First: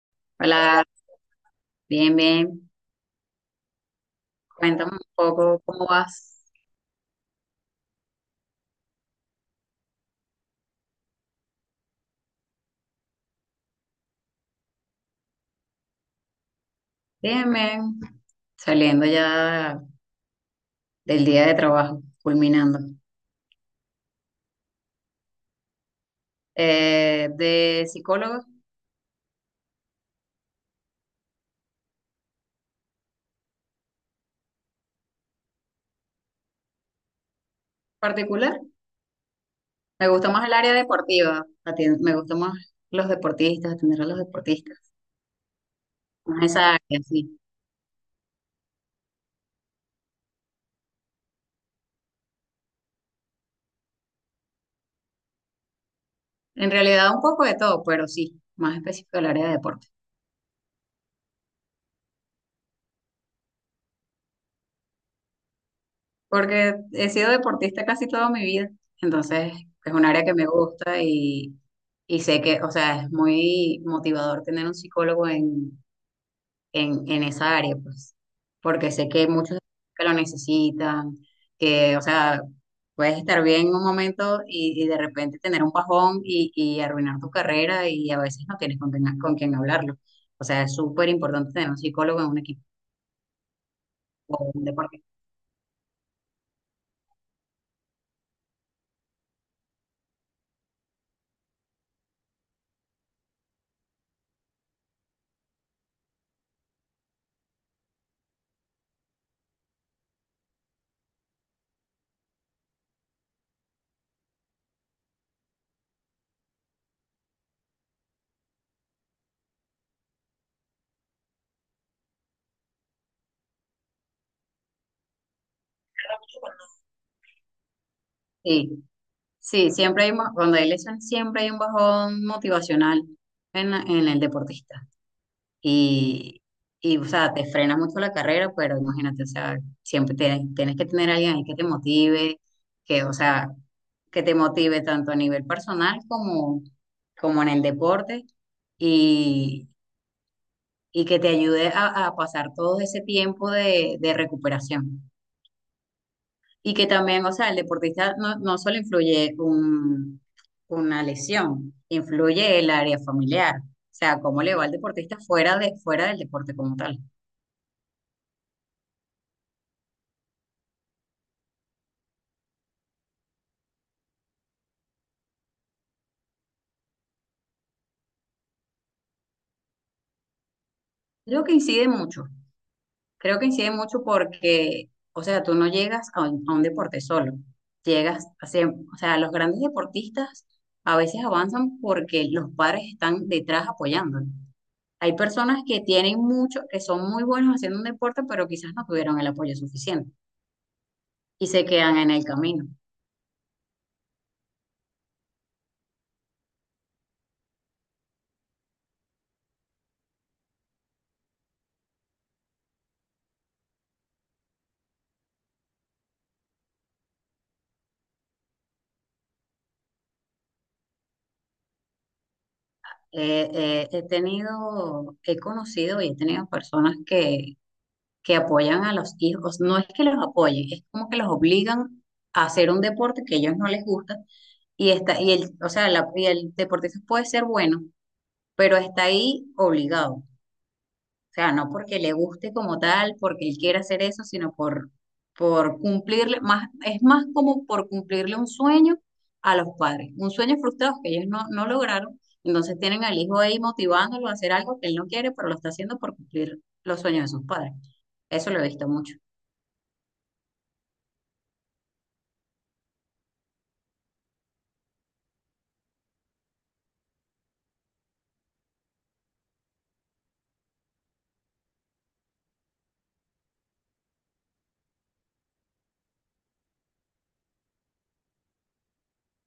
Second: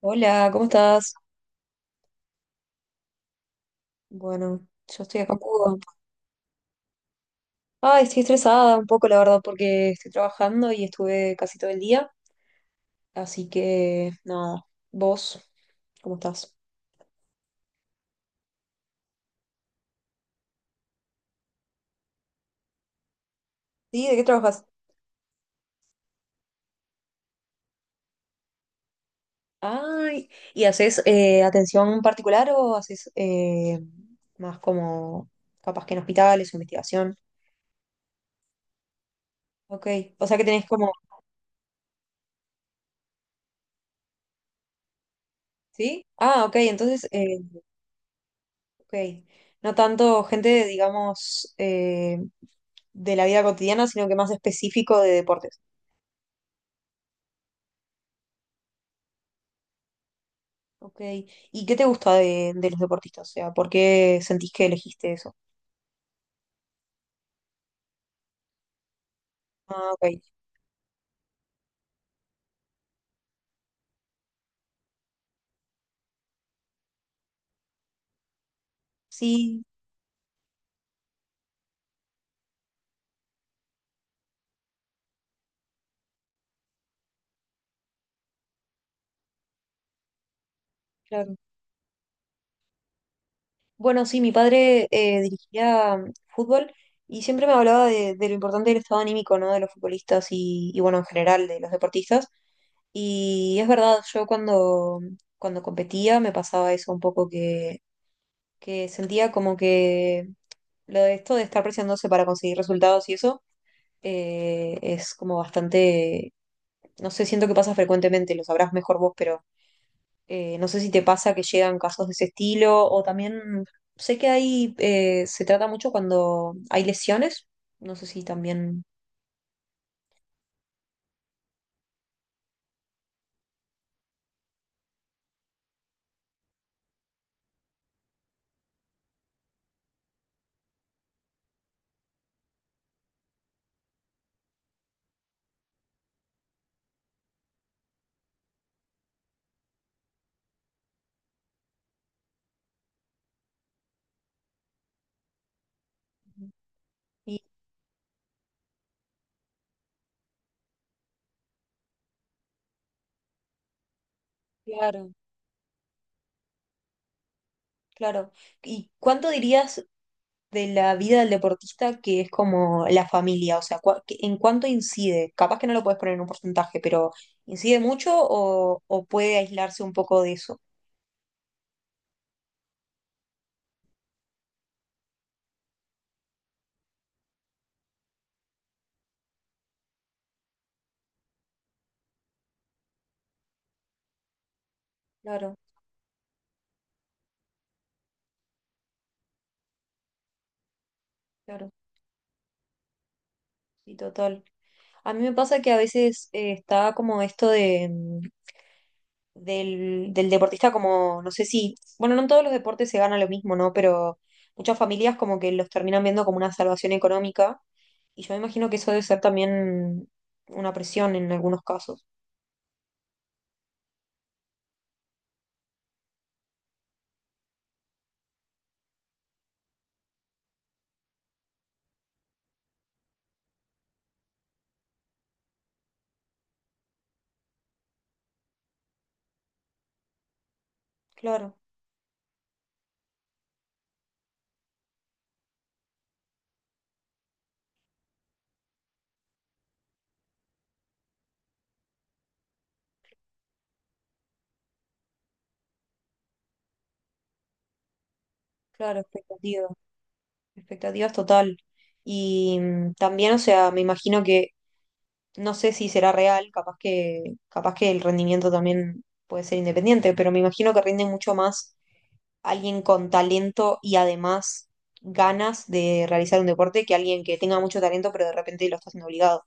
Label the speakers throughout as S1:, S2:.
S1: Hola, ¿cómo
S2: Hola,
S1: estás?
S2: bien, bien.
S1: Bueno,
S2: Cuéntame un
S1: yo estoy acá un
S2: poco
S1: poco.
S2: cómo vas.
S1: Ay, estoy estresada un poco, la verdad, porque estoy trabajando y estuve casi todo el día. Así que, no. ¿Vos, cómo estás?
S2: Bien, bien. Saliendo ya del día de trabajo, culminando.
S1: Sí, ¿de qué trabajas?
S2: De psicólogo
S1: Ay, ¿y haces atención particular o haces más como capaz que en hospitales o investigación?
S2: particular,
S1: Ok,
S2: me
S1: o
S2: gusta
S1: sea que
S2: más el
S1: tenés
S2: área
S1: como.
S2: deportiva. Me gusta más los deportistas, atender a los deportistas.
S1: ¿Sí?
S2: Más
S1: Ah, ok,
S2: esa área,
S1: entonces.
S2: sí.
S1: Ok. No tanto gente, digamos, de la vida cotidiana, sino que más específico de deportes.
S2: En realidad un poco de todo, pero sí, más específico el área de deportes.
S1: Ok. ¿Y qué te gusta de los deportistas? O sea, ¿por qué sentís que elegiste eso?
S2: Porque he sido deportista casi toda mi vida, entonces
S1: Ah,
S2: es un
S1: ok.
S2: área que me gusta y sé que, o sea, es muy motivador tener un psicólogo en esa área, pues, porque sé que hay muchos
S1: Sí,
S2: que lo necesitan, que, o sea, puedes estar bien en un momento y de repente tener un bajón y arruinar tu carrera y a veces no tienes con quién hablarlo. O sea, es súper
S1: claro.
S2: importante tener un psicólogo en un equipo
S1: Bueno, sí, mi
S2: o un
S1: padre
S2: deportista.
S1: dirigía fútbol y siempre me hablaba de lo importante del estado anímico, ¿no? De los futbolistas y, bueno, en general, de los deportistas. Y es verdad, yo cuando, cuando competía me pasaba eso un poco que sentía como que lo de esto de estar presionándose para conseguir resultados y eso es como bastante, no sé, siento que pasa frecuentemente, lo sabrás mejor vos, pero no sé si te pasa que llegan casos de ese estilo o también sé que ahí se trata mucho cuando hay lesiones, no sé si
S2: Sí.
S1: también...
S2: Sí, siempre hay, cuando hay lesiones, siempre hay un bajón motivacional en, en el deportista. Y, o sea, te frena mucho la carrera, pero imagínate, o sea, tienes que tener a alguien ahí que te motive, que, o sea, que te motive tanto a nivel personal como, como en el deporte y, y que te ayude a pasar todo ese tiempo de recuperación. Y que también, o
S1: Y
S2: sea, el deportista no, no solo influye una lesión, influye el área familiar. O sea, cómo le va al
S1: claro,
S2: deportista fuera de, fuera del deporte como tal.
S1: claro. ¿Y cuánto dirías de la vida del deportista que es como la familia, o sea, en cuánto incide? Capaz que no lo puedes poner en un porcentaje, pero ¿incide mucho o puede aislarse un poco de eso?
S2: Creo que incide mucho. Creo que incide mucho porque, o sea, tú no llegas a a un deporte solo. O sea, los grandes deportistas a veces avanzan porque los padres están detrás apoyándolo. Hay
S1: Claro,
S2: personas que tienen mucho, que son muy buenos haciendo un deporte, pero quizás no tuvieron el apoyo suficiente. Y se
S1: claro,
S2: quedan en el camino.
S1: sí, total. A mí me pasa que a veces está como esto de, del, del deportista como, no sé si, bueno, no en todos los deportes se gana lo mismo, ¿no? Pero muchas familias como que los terminan viendo como una salvación económica y yo me imagino que eso debe ser también una presión en algunos casos.
S2: He tenido, he conocido y he tenido personas que apoyan a los hijos. No es que los apoyen, es como que los obligan a hacer un deporte que a ellos no les gusta y está, y el, o sea, la, y el deportista puede ser bueno, pero está ahí obligado. O sea,
S1: Claro.
S2: no porque le guste como tal, porque él quiera hacer eso, sino por cumplirle, más, es más como por cumplirle un sueño a los padres, un sueño frustrado que ellos no, no lograron, entonces tienen al hijo ahí motivándolo a hacer algo que él no quiere, pero lo está haciendo por cumplir los sueños de sus padres. Eso lo he visto
S1: Claro,
S2: mucho.
S1: expectativas, expectativas total. Y también, o sea, me imagino que, no sé si será real, capaz que el rendimiento también puede ser independiente, pero me imagino que rinde mucho más alguien con talento y además ganas de realizar un deporte que alguien que tenga mucho talento, pero de repente lo está haciendo obligado.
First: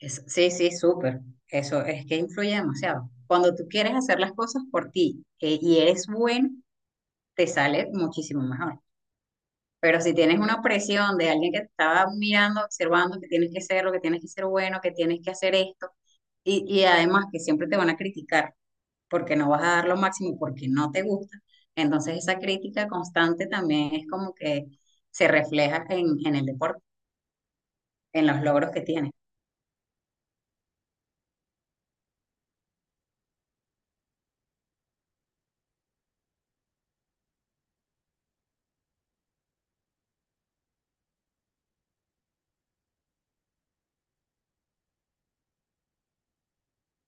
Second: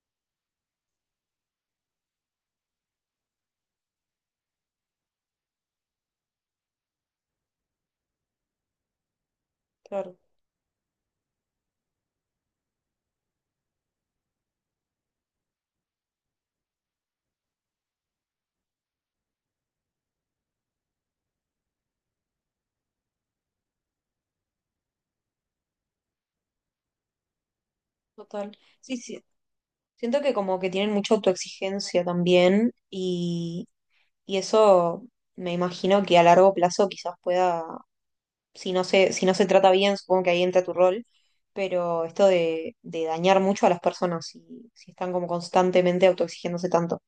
S2: Sí, sí, súper. Eso es que influye demasiado. Cuando tú quieres hacer las cosas por ti, y eres bueno, te sale muchísimo mejor. Pero si
S1: Claro,
S2: tienes una presión de alguien que te estaba mirando, observando que tienes que ser lo que tienes que ser bueno, que tienes que hacer esto, y además que siempre te van a criticar porque no vas a dar lo máximo, porque no te gusta, entonces esa crítica constante también es como que se refleja en el deporte, en los
S1: total.
S2: logros que
S1: Sí,
S2: tienes.
S1: sí. Siento que como que tienen mucha autoexigencia también y eso me imagino que a largo plazo quizás pueda si no se, si no se trata bien, supongo que ahí entra tu rol, pero esto de dañar mucho a las personas si, si están como constantemente autoexigiéndose tanto.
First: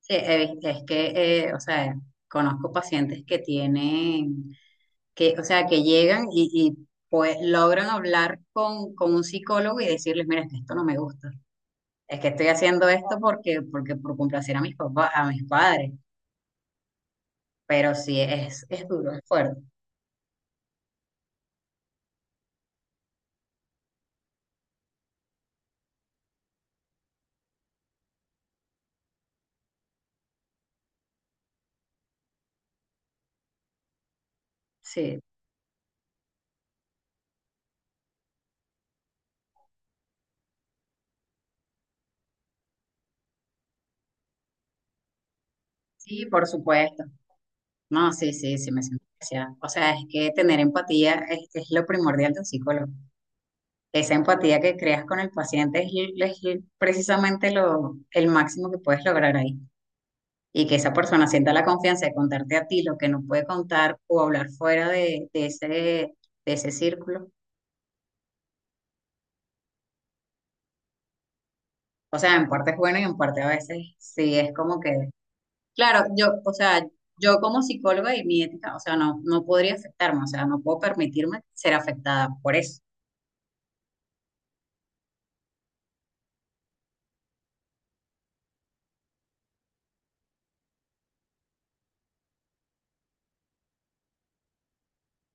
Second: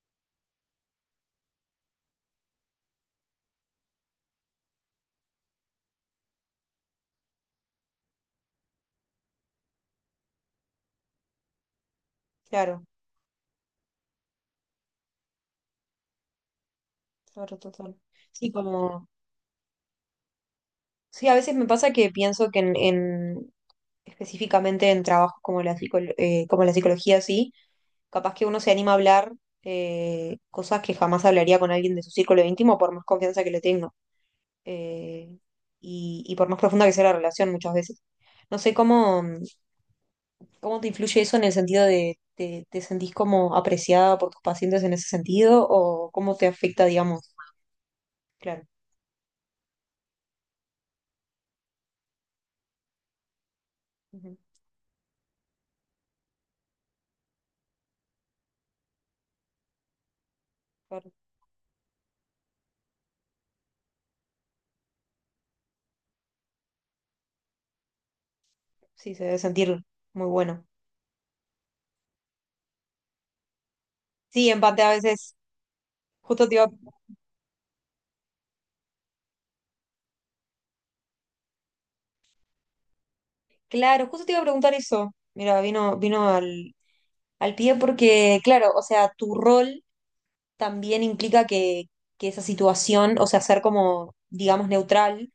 S2: Sí, es que, o sea, conozco pacientes que tienen, que, o sea, que llegan y, pues logran hablar con un psicólogo y decirles, mira, es que esto no me gusta, es que estoy
S1: Claro,
S2: haciendo esto porque, porque por complacer a mis papás, a mis padres,
S1: claro,
S2: pero
S1: total.
S2: sí
S1: Sí,
S2: es
S1: como,
S2: duro, es fuerte.
S1: sí, a veces me pasa que pienso que en- específicamente en trabajos como la como la psicología, sí, capaz que uno se anima a hablar cosas que jamás hablaría con alguien de su círculo íntimo por más confianza que le tenga.
S2: Sí,
S1: eh, y, y por más profunda que sea la relación muchas veces. No sé cómo, ¿cómo te influye eso en el sentido de, te sentís como apreciada por tus pacientes en ese sentido? ¿O
S2: sí,
S1: cómo te
S2: por
S1: afecta,
S2: supuesto.
S1: digamos?
S2: No, sí, sí,
S1: Claro.
S2: sí me siento especial. O sea, es que tener empatía es lo primordial de un psicólogo. Esa
S1: Ujú,
S2: empatía que creas con el paciente es precisamente lo, el máximo que puedes lograr ahí. Y que esa
S1: claro.
S2: persona sienta la confianza de contarte a ti lo que no puede contar o hablar fuera de ese círculo.
S1: Sí, se debe sentir muy bueno.
S2: O sea, en parte es bueno y en parte a veces sí
S1: Sí,
S2: es como
S1: empate a
S2: que...
S1: veces.
S2: Claro, yo,
S1: Justo
S2: o
S1: te iba,
S2: sea, yo como psicóloga y mi ética, o sea, no, no podría afectarme, o sea, no puedo permitirme ser afectada por eso.
S1: claro, justo te iba a preguntar eso. Mira, vino, vino al, al pie porque, claro, o sea, tu rol también implica que esa situación, o sea, ser como, digamos, neutral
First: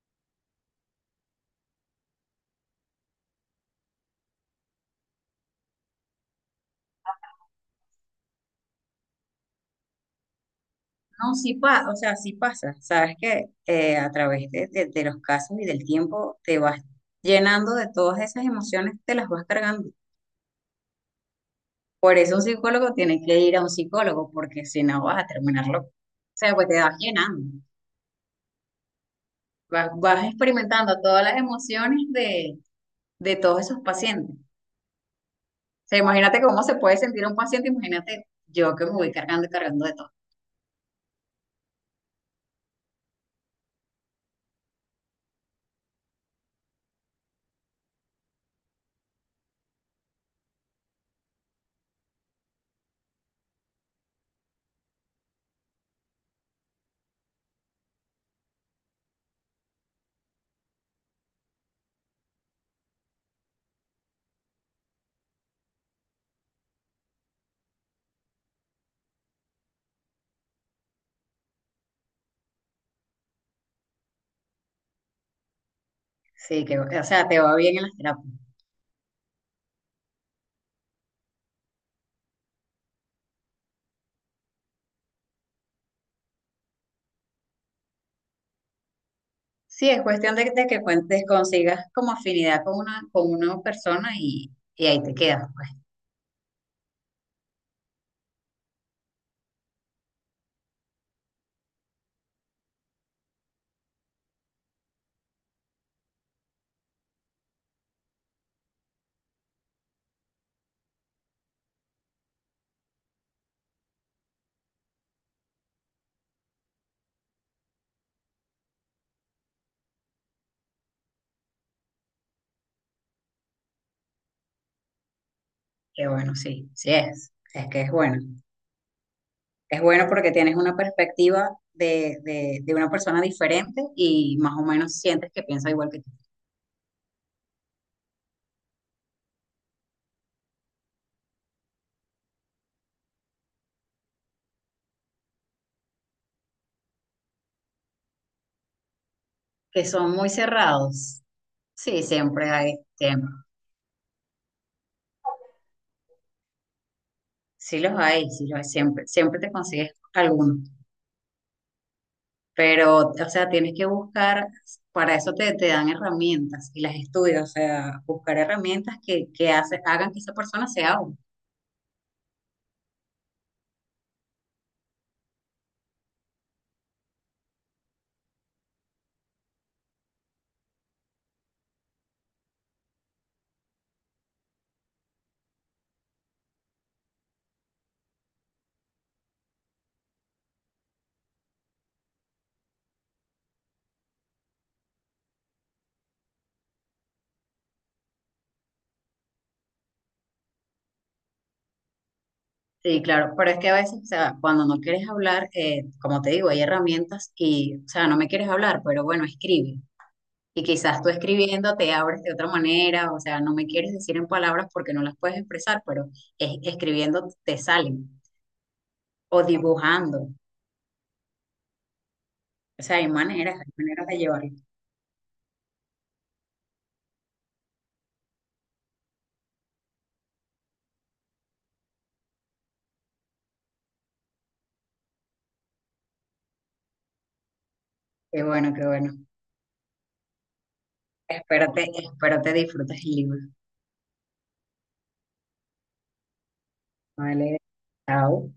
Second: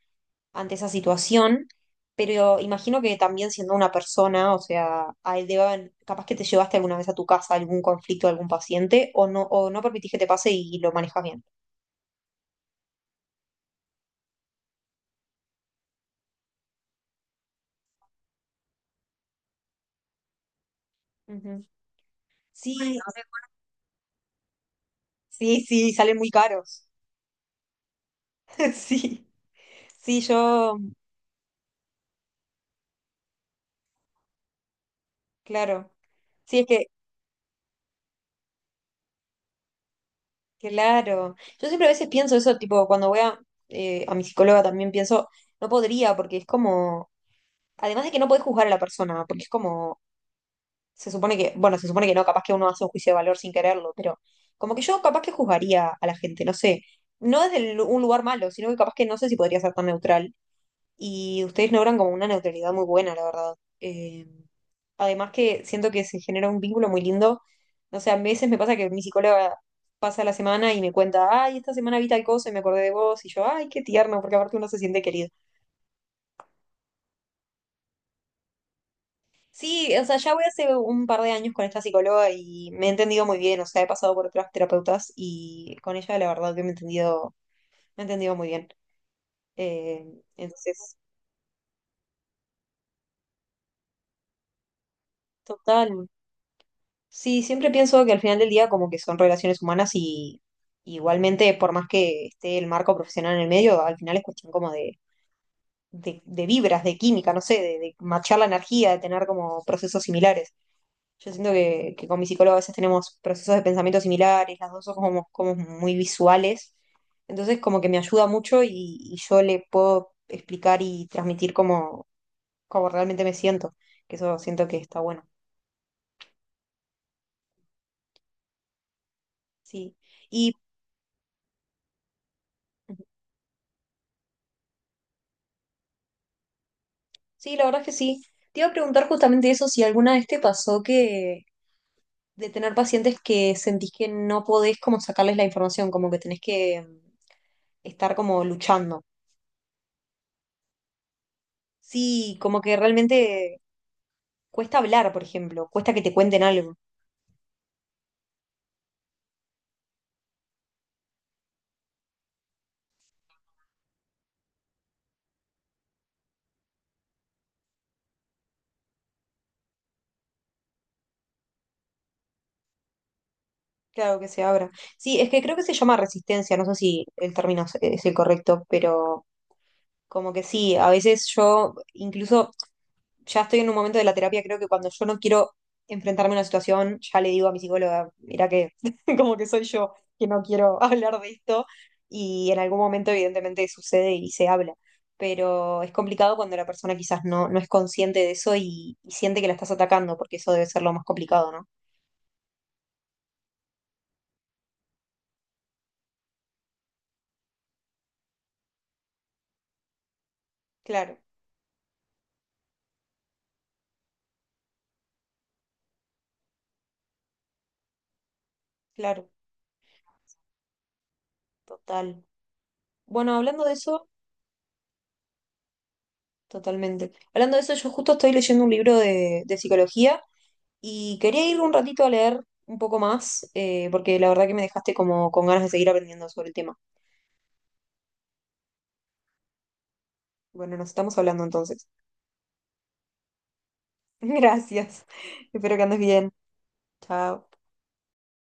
S1: ante esa situación, pero imagino que también siendo una persona, o sea, a él debe haber- capaz que te llevaste alguna vez a tu casa algún conflicto de algún paciente o no permitís que te pase y lo manejas
S2: No,
S1: bien.
S2: sí pasa, o sea, sí pasa. Sabes que a través de, de los casos y del tiempo te vas llenando de todas esas emociones, te las vas cargando.
S1: Ujú.
S2: Por eso un
S1: Sí,
S2: psicólogo tiene que ir a un psicólogo, porque si no vas a
S1: sí,
S2: terminar loco.
S1: sí, salen muy
S2: O sea, pues te
S1: caros.
S2: vas llenando,
S1: Sí,
S2: vas,
S1: sí,
S2: vas
S1: yo,
S2: experimentando todas las emociones de todos esos pacientes. O
S1: claro.
S2: sea, imagínate
S1: Sí,
S2: cómo
S1: es
S2: se
S1: que,
S2: puede sentir un paciente, imagínate yo que me voy cargando y cargando de todo.
S1: claro. Yo siempre a veces pienso eso, tipo, cuando voy a mi psicóloga también pienso, no podría, porque es como, además de que no podés juzgar a la persona, porque es como se supone que, bueno, se supone que no, capaz que uno hace un juicio de valor sin quererlo, pero como que yo capaz que juzgaría a la gente, no sé, no un lugar malo, sino que capaz que no sé si podría ser tan neutral. Y ustedes logran como una neutralidad muy buena, la verdad. Eh, Además que siento que se genera un vínculo muy lindo. No sé, a veces me pasa que mi psicóloga pasa la semana y me cuenta, ay, esta semana vi tal cosa y me acordé de vos, y yo, ay, qué tierno, porque aparte uno se siente querido.
S2: Sí, que, o sea, te va bien en las terapias.
S1: Sí, o sea, ya voy hace un par de años con esta psicóloga y me he entendido muy bien, o sea, he pasado por otras terapeutas y con ella la verdad que me he entendido muy bien.
S2: Sí, es cuestión de que
S1: Entonces,
S2: cuentes, consigas como afinidad con una persona y ahí te quedas, pues.
S1: total. Sí, siempre pienso que al final del día como que son relaciones humanas y igualmente, por más que esté el marco profesional en el medio, al final es cuestión como de vibras, de química, no sé, de machar la energía, de tener como procesos similares. Yo siento que con mi psicóloga a veces tenemos procesos de pensamiento similares, las dos somos como muy visuales, entonces como que me ayuda mucho y yo le puedo explicar y transmitir cómo, cómo realmente me siento, que eso siento que está bueno.
S2: Que bueno, sí, sí es. Es que es bueno. Es
S1: Sí,
S2: bueno porque
S1: y
S2: tienes una perspectiva de una persona diferente y más o menos sientes que piensa igual que tú.
S1: sí, la verdad es que sí. Te iba a preguntar justamente eso, si alguna vez te pasó que de tener pacientes que sentís que no podés como sacarles la información, como que tenés que estar como luchando.
S2: Que son muy cerrados. Sí,
S1: Sí,
S2: siempre
S1: como
S2: hay,
S1: que
S2: siempre.
S1: realmente cuesta hablar, por ejemplo, cuesta que te cuenten algo.
S2: Sí los hay, siempre, siempre te consigues alguno. Pero, o sea, tienes que buscar, para eso te, te dan herramientas y las estudias, o sea, buscar herramientas que hagan que esa persona sea útil.
S1: Claro que se abra. Sí, es que creo que se llama resistencia, no sé si el término es el correcto, pero como que sí, a veces yo incluso ya estoy en un momento de la terapia, creo que cuando yo no quiero enfrentarme a una situación, ya le digo a mi psicóloga, mira que como que soy yo que no quiero hablar de esto y en algún momento evidentemente sucede y se habla, pero es complicado cuando la persona quizás no, no es consciente de eso y siente que la estás atacando, porque eso debe ser lo más complicado, ¿no?
S2: Sí, claro, pero es que a veces, o sea, cuando no quieres hablar, como te digo, hay herramientas y, o sea, no me quieres hablar, pero bueno, escribe. Y quizás tú
S1: Claro.
S2: escribiendo te abres de otra manera, o sea, no me quieres decir en palabras porque no las puedes expresar, pero escribiendo te salen,
S1: Claro,
S2: o dibujando,
S1: total.
S2: o sea,
S1: Bueno, hablando
S2: hay
S1: de
S2: maneras
S1: eso,
S2: de llevarlo.
S1: totalmente. Hablando de eso, yo justo estoy leyendo un libro de psicología y quería ir un ratito a leer un poco más, porque la verdad que me dejaste como con ganas de seguir aprendiendo sobre el tema.
S2: Qué bueno, qué bueno.
S1: Bueno, nos estamos hablando entonces.
S2: Espero te disfrutes el libro.
S1: Gracias. Espero que andes bien. Chao.
S2: Vale, chao.